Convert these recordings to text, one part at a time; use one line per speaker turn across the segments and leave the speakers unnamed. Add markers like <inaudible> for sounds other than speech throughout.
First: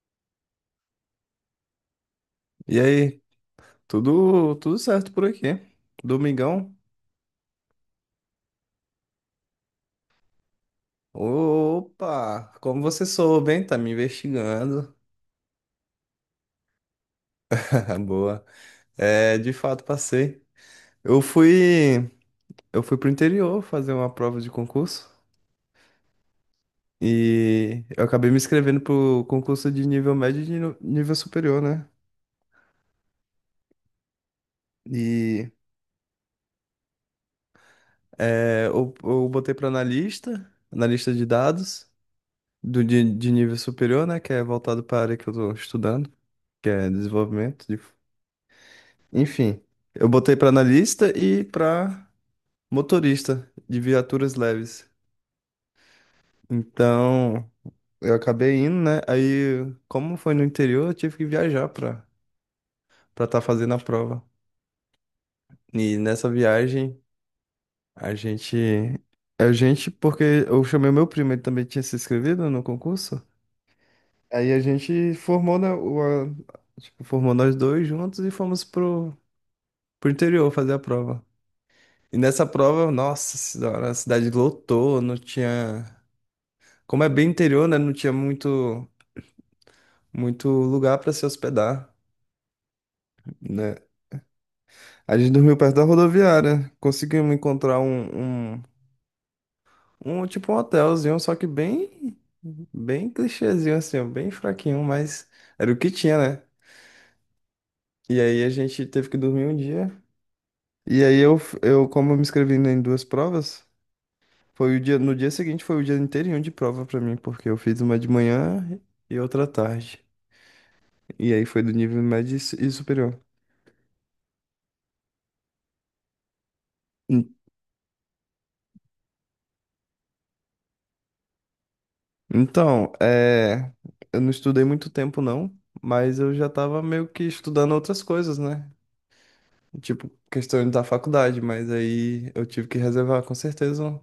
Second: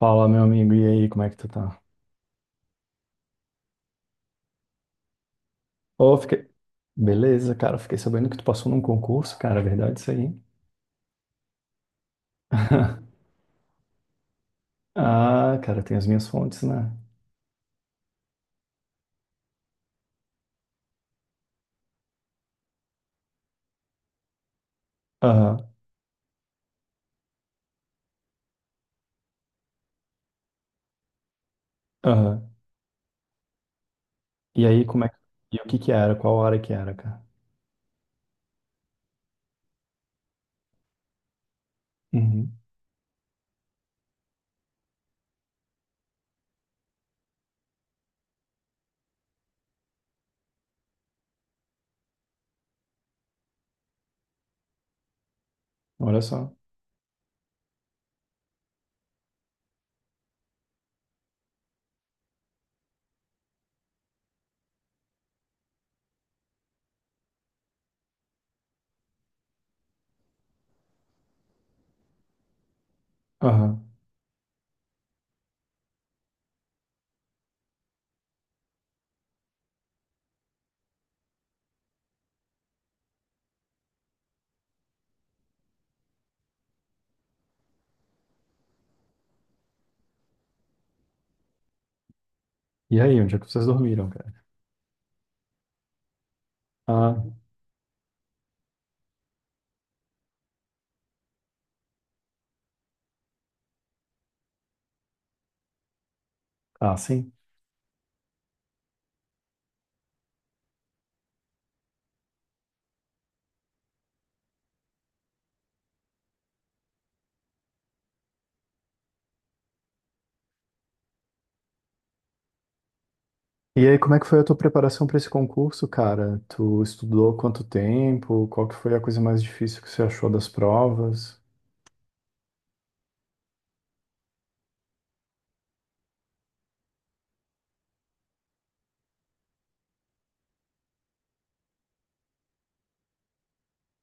Fala, meu amigo, e aí, como é que tu tá?
E aí, tudo certo por aqui?
Ô, fiquei...
Domingão?
Beleza, cara, fiquei sabendo que tu passou num concurso, cara, é verdade isso aí? Hein?
Opa, como você
<laughs>
soube, hein? Tá me investigando.
Ah, cara, tem as minhas fontes, né?
<laughs> Boa. É, de fato passei. Eu fui eu fui pro interior fazer uma prova de concurso
Aham,
e eu acabei me inscrevendo pro concurso de nível médio e de nível superior, né?
aham. E aí, como é que...
E
E o que que era? Qual área que era, cara?
eu botei para analista, analista de dados
Uhum.
de nível superior, né? Que é voltado para a área que eu estou estudando, que é desenvolvimento de. Enfim, eu botei pra analista e pra motorista de viaturas leves.
Olha só.
Então, eu acabei indo, né? Aí, como foi no interior, eu tive que viajar pra para estar fazendo a prova. E nessa viagem, a gente a gente porque eu chamei o meu primo, ele também tinha se inscrevido no concurso.
Aham.
Aí a gente formou, né, tipo, formou nós dois juntos e fomos pro interior fazer a prova. E nessa prova, nossa senhora, a cidade lotou, não tinha. Como é bem interior, né? Não tinha muito lugar para se hospedar,
E aí, onde é que vocês
né?
dormiram, cara?
A gente dormiu perto da rodoviária,
Ah,
conseguimos encontrar um tipo um hotelzinho, só que bem clichêzinho, assim, ó, bem fraquinho, mas era o que tinha, né?
ah, sim.
E aí a gente teve que dormir um dia. E aí eu como eu me inscrevi em duas provas. No dia seguinte foi o dia inteirinho de prova pra mim, porque eu fiz uma de manhã e outra à tarde. E aí foi do nível médio e e superior.
E aí, como é que foi a tua preparação para esse concurso, cara? Tu
En-
estudou quanto tempo? Qual que foi a coisa mais difícil que você achou das provas?
Então, eu não estudei muito tempo não, mas eu já tava meio que estudando outras coisas, né? Tipo, questões da faculdade, mas aí eu tive que reservar com certeza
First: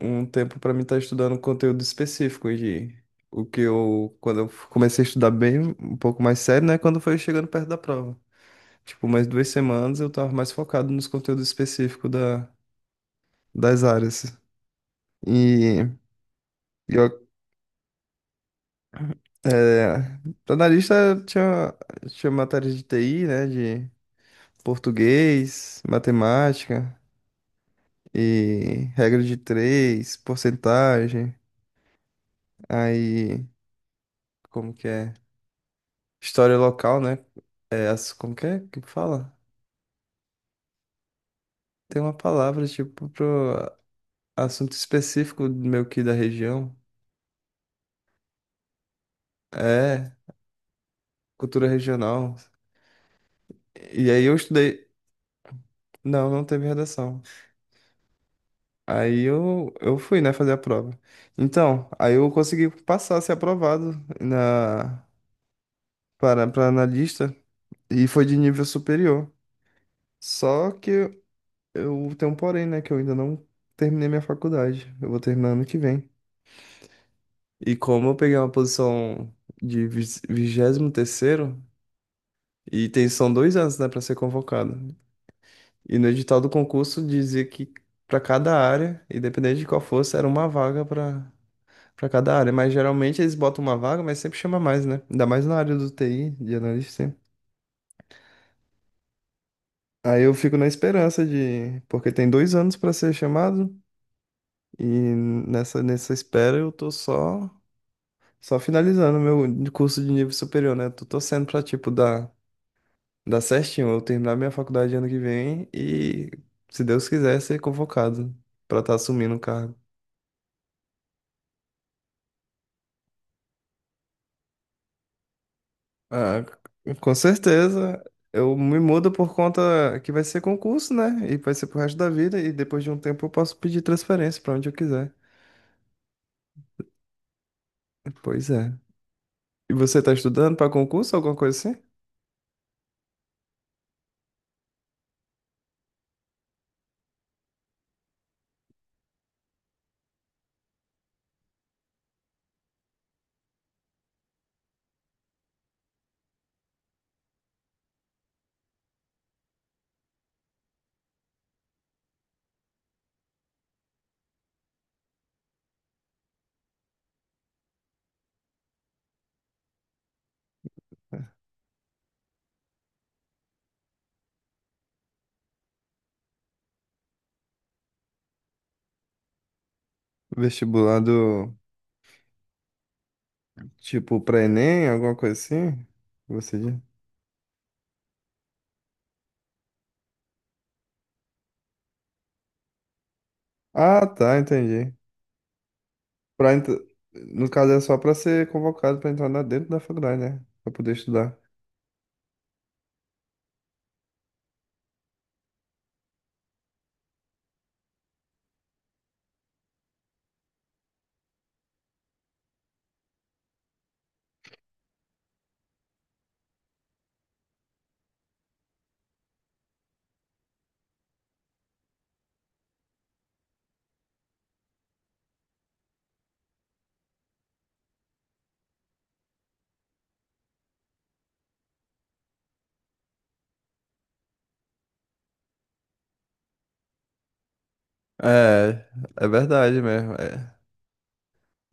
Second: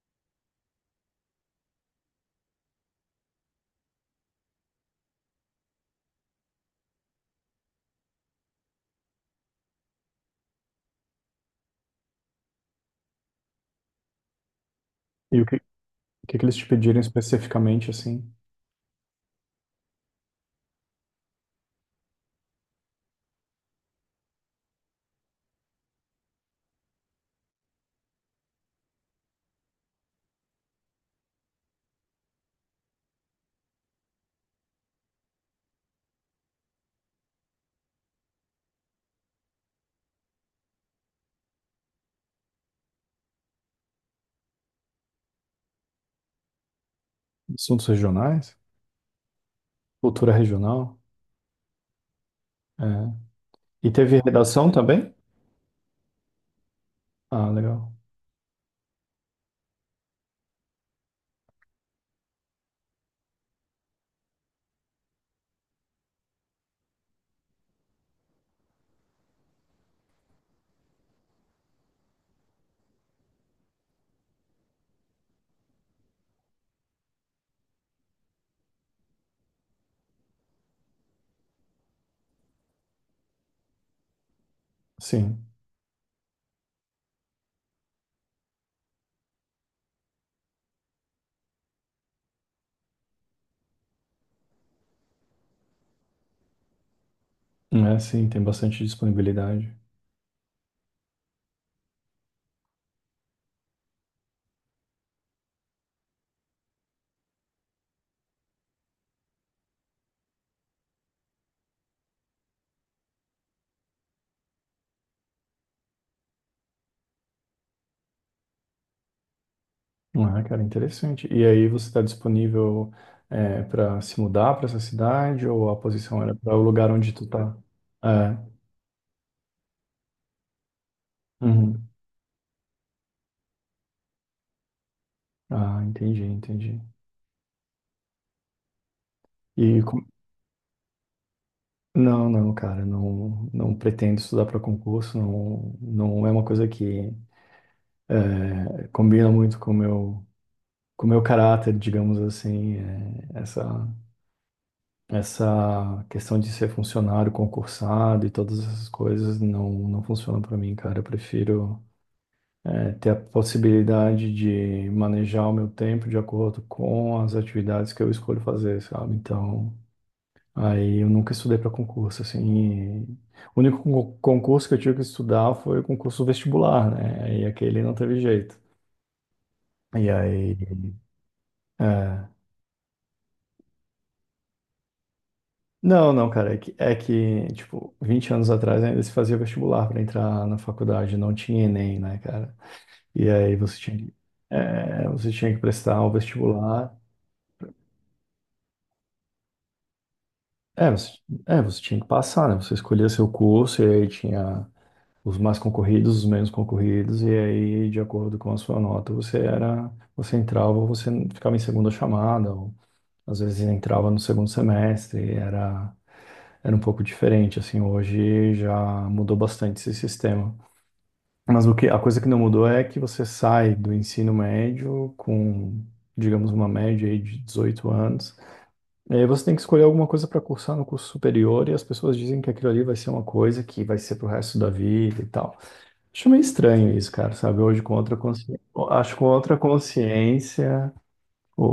um tempo pra mim estar estudando conteúdo específico de o que eu quando eu comecei a estudar bem, um pouco mais sério, né, quando foi chegando perto da prova. Tipo, mais duas semanas eu tava mais focado nos conteúdos específicos das áreas.
E o
E,
que que eles te
e
pediram
eu,
especificamente, assim?
é, pra analista tinha matéria de TI, né? De português, matemática e regra de três, porcentagem. Aí, como que é? História local, né? É, como que é que fala? Tem uma palavra, tipo, pro assunto específico meio que da região.
Assuntos regionais?
É,
Cultura regional?
cultura regional.
É. E
E
teve
aí eu
redação
estudei.
também?
Não, não teve redação.
Ah, legal.
Aí eu fui, né, fazer a prova. Então, aí eu consegui passar, ser aprovado na, para, para analista e foi de nível superior. Só que eu tenho um porém, né, que eu ainda não terminei minha faculdade. Eu vou terminar ano que vem. E como eu peguei uma posição de vigésimo terceiro, e tem, são dois anos, né, para ser convocado.
Sim.
E no edital do concurso dizia que para cada área, independente de qual fosse, era uma vaga para para cada área. Mas geralmente eles botam uma vaga, mas sempre chama mais, né? Ainda mais na área do TI, de analista.
É, sim, tem bastante disponibilidade.
Aí eu fico na esperança de. Porque tem dois anos para ser chamado, e nessa espera eu tô só finalizando meu curso de nível superior, né? Tô torcendo pra, tipo, dar certinho, eu terminar minha faculdade ano que vem e, se Deus quiser, ser convocado pra estar assumindo o cargo.
Ah, cara, interessante. E aí você está disponível para se mudar para essa cidade ou a posição era
Ah,
para o lugar onde
com
tu tá?
certeza.
É.
Eu me mudo por conta que vai ser concurso, né? E vai ser pro
Uhum.
resto da vida. E depois de um tempo eu posso pedir transferência pra onde eu quiser.
Ah, entendi, entendi.
Pois é. E
E
você
com-
tá estudando pra concurso, alguma coisa assim?
não, não, cara, não, não pretendo estudar para concurso, não, não é uma coisa que é, combina muito com o meu caráter, digamos assim, é, essa questão de ser funcionário, concursado e todas essas coisas não funciona para mim, cara. Eu prefiro é, ter a possibilidade de manejar o meu tempo de acordo com as atividades que eu escolho fazer, sabe? Então, aí eu nunca estudei para concurso, assim. E o único con- concurso que eu tive que estudar foi o concurso vestibular, né? E aquele não teve jeito. E aí,
Vestibular do
é,
tipo pra Enem, alguma coisa assim?
não, não, cara,
Você diz?
é que, tipo, 20 anos atrás ainda se fazia vestibular para entrar na faculdade, não tinha Enem, né, cara? E aí você tinha,
Ah,
que-
tá, entendi.
é, você tinha que prestar o
Pra ent-
vestibular.
No caso é só pra ser convocado pra entrar lá dentro da faculdade, né? Pra
É
poder
você,
estudar.
é, você tinha que passar, né? Você escolhia seu curso e aí tinha os mais concorridos, os menos concorridos, e aí, de acordo com a sua nota, você era, você entrava ou você ficava em segunda chamada, ou às vezes entrava no segundo semestre, era, era um pouco diferente, assim, hoje já mudou bastante esse sistema. Mas o que, a coisa que não mudou é que você sai do ensino médio com, digamos, uma média aí de 18 anos. E aí você tem que escolher alguma coisa para cursar no curso superior e as pessoas dizem que aquilo ali vai ser uma coisa que vai ser pro resto da vida e tal. Acho meio estranho isso, cara, sabe? Hoje com outra consciência,
É,
acho com
é
outra
verdade mesmo. É,
consciência,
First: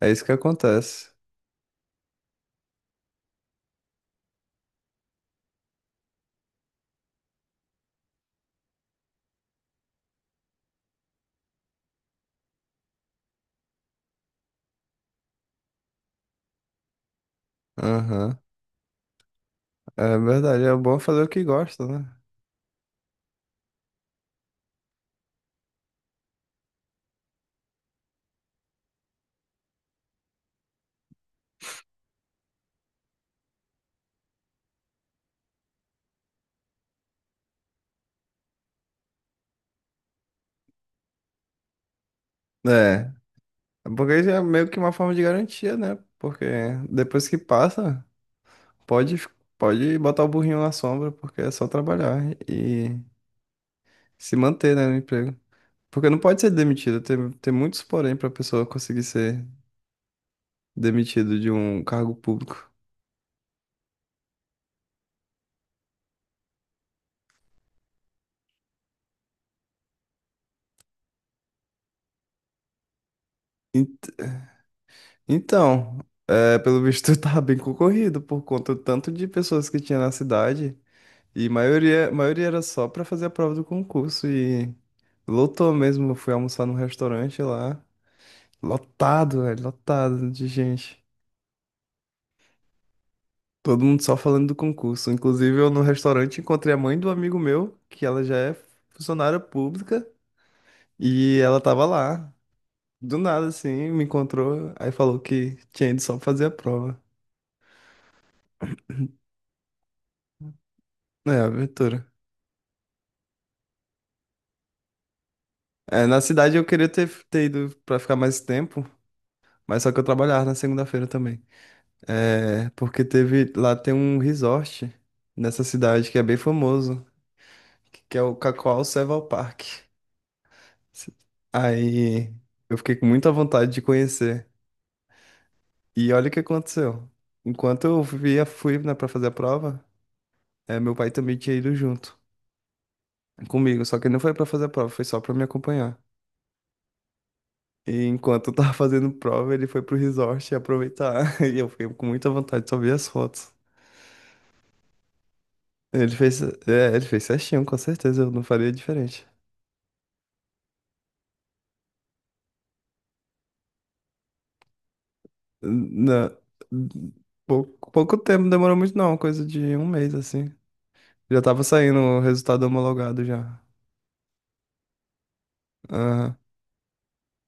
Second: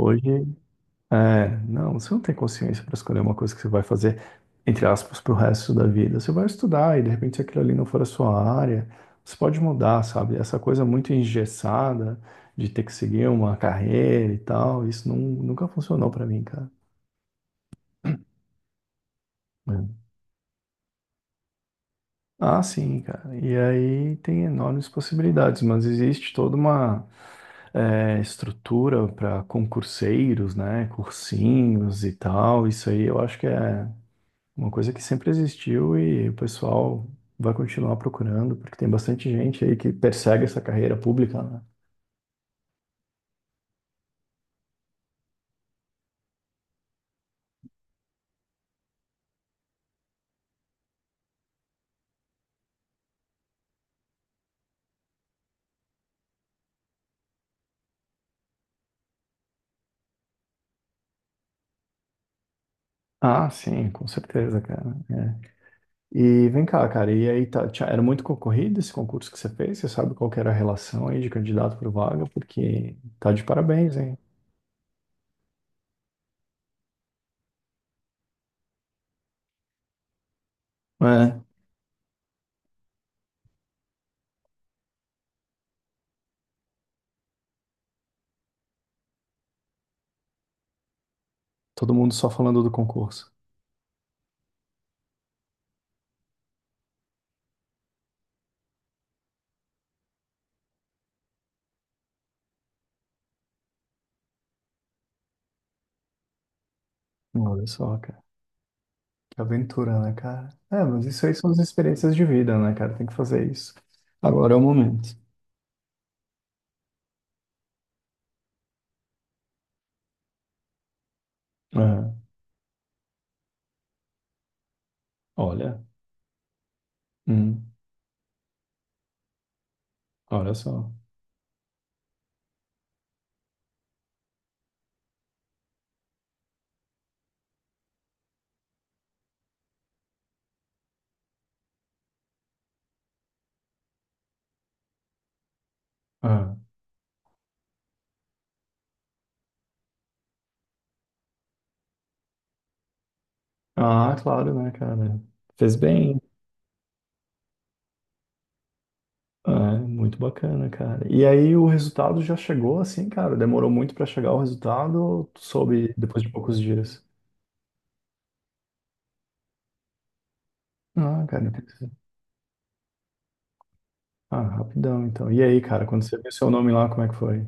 é isso que acontece.
é, não, você não tem consciência para escolher uma coisa que você vai fazer, entre aspas, pro resto da vida. Você vai estudar e de repente se aquilo ali não for a sua área, você pode mudar, sabe? Essa coisa muito engessada de ter que seguir uma carreira e tal, isso não, nunca funcionou para mim, cara.
Aham.
É.
É verdade, é bom fazer o que gosta, né?
Ah, sim, cara. E aí tem enormes possibilidades, mas existe toda uma estrutura para concurseiros, né? Cursinhos e tal. Isso aí eu acho que é. Uma coisa que sempre existiu e o pessoal vai continuar procurando, porque tem bastante gente aí que persegue essa carreira pública, né?
É, porque isso é meio que uma forma de garantia, né? Porque depois que passa, pode, pode botar o burrinho na sombra, porque é só trabalhar e se manter, né, no emprego. Porque não pode ser demitido, tem muitos porém para a pessoa conseguir ser demitido de um cargo público.
Ah, sim, com certeza, cara. É. E vem cá, cara, e aí tá, tinha- era muito concorrido esse concurso que você fez? Você sabe qual que era a relação aí de candidato por vaga? Porque tá de parabéns,
En-
hein?
Então, pelo visto, <laughs> tá bem concorrido por conta do tanto de pessoas que tinha na cidade.
É,
E maioria era só pra fazer a prova do concurso e lotou mesmo. Eu fui almoçar num restaurante lá, lotado, velho, lotado de gente.
todo mundo só falando do concurso.
Todo mundo só falando do concurso. Inclusive, eu no restaurante encontrei a mãe do amigo meu, que ela já é funcionária pública, e ela tava lá. Do nada, assim, me encontrou, aí falou que tinha ido só pra fazer a prova.
Olha só, cara, que aventura, né, cara? É, mas isso
É,
aí são as
aventura.
experiências de vida, né, cara? Tem que fazer isso. Agora é o momento.
É, na cidade eu queria ter ido pra ficar mais tempo, mas só que eu trabalhava na segunda-feira também.
É,
É, porque teve, lá tem um resort nessa
olha.
cidade que é bem famoso,
Hum.
que é o Cacoal Serval Park.
Olha só.
Aí eu fiquei com muita vontade de conhecer. E olha o que aconteceu. Enquanto eu via, fui, né, pra fazer a prova, meu pai também tinha ido junto comigo, só que ele não foi pra fazer a prova, foi só pra me acompanhar.
Ah,
E enquanto eu tava <laughs> fazendo prova, ele foi pro resort aproveitar. <laughs> E eu fiquei com muita vontade de só ver as fotos.
ah, claro, né, cara? Fez
Ele
bem.
fez, é, ele fez certinho, com certeza, eu não faria diferente.
É, muito bacana, cara. E aí o resultado já chegou assim, cara? Demorou muito pra chegar o resultado ou tu soube depois de
Não,
poucos dias?
pouco tempo, demorou muito não, coisa de um mês assim.
Ah,
Já
cara, não
tava
precisa.
saindo o resultado homologado já.
Ah, rapidão, então. E aí, cara, quando você viu
Aham.
seu nome lá, como é que foi?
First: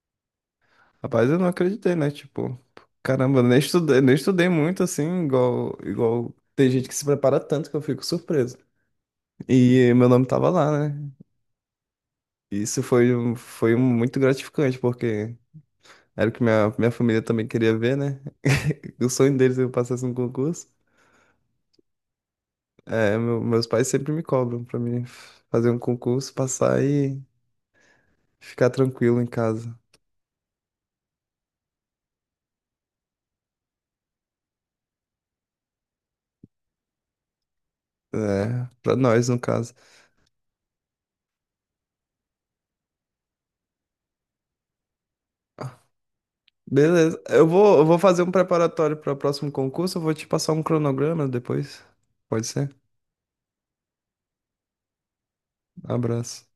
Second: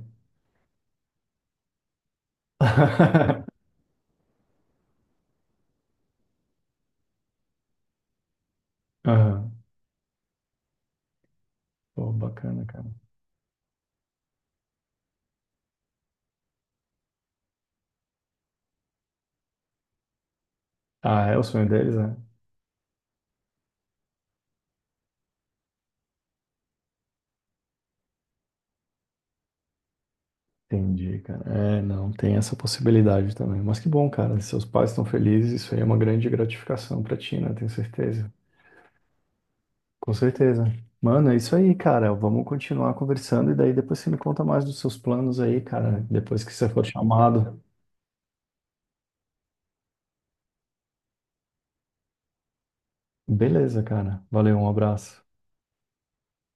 Rapaz, eu não acreditei, né? Tipo, caramba, eu nem
<laughs>
estudei, nem estudei muito assim, igual tem gente que se prepara tanto que eu fico surpreso.
Aham.
E meu nome tava lá, né?
Pô, bacana, cara.
Foi um muito gratificante, porque era o que minha família também queria ver, né? <laughs> O sonho deles é que eu passasse um concurso.
Ah, é o sonho deles, né?
É, meus pais sempre me cobram pra mim fazer um concurso, passar e ficar tranquilo em casa.
Entendi, cara. É, não, tem essa possibilidade também. Mas que bom, cara. Seus pais estão felizes, isso aí é uma grande gratificação pra ti, né? Tenho certeza.
É, pra nós, no caso.
Com certeza. Mano, é isso aí, cara. Vamos continuar conversando e daí depois você me conta mais dos seus planos aí, cara. Depois que você for
Beleza.
chamado.
Eu vou fazer um preparatório para o próximo concurso. Eu vou te passar um cronograma depois. Pode ser?
Beleza, cara. Valeu, um abraço.
Abraço.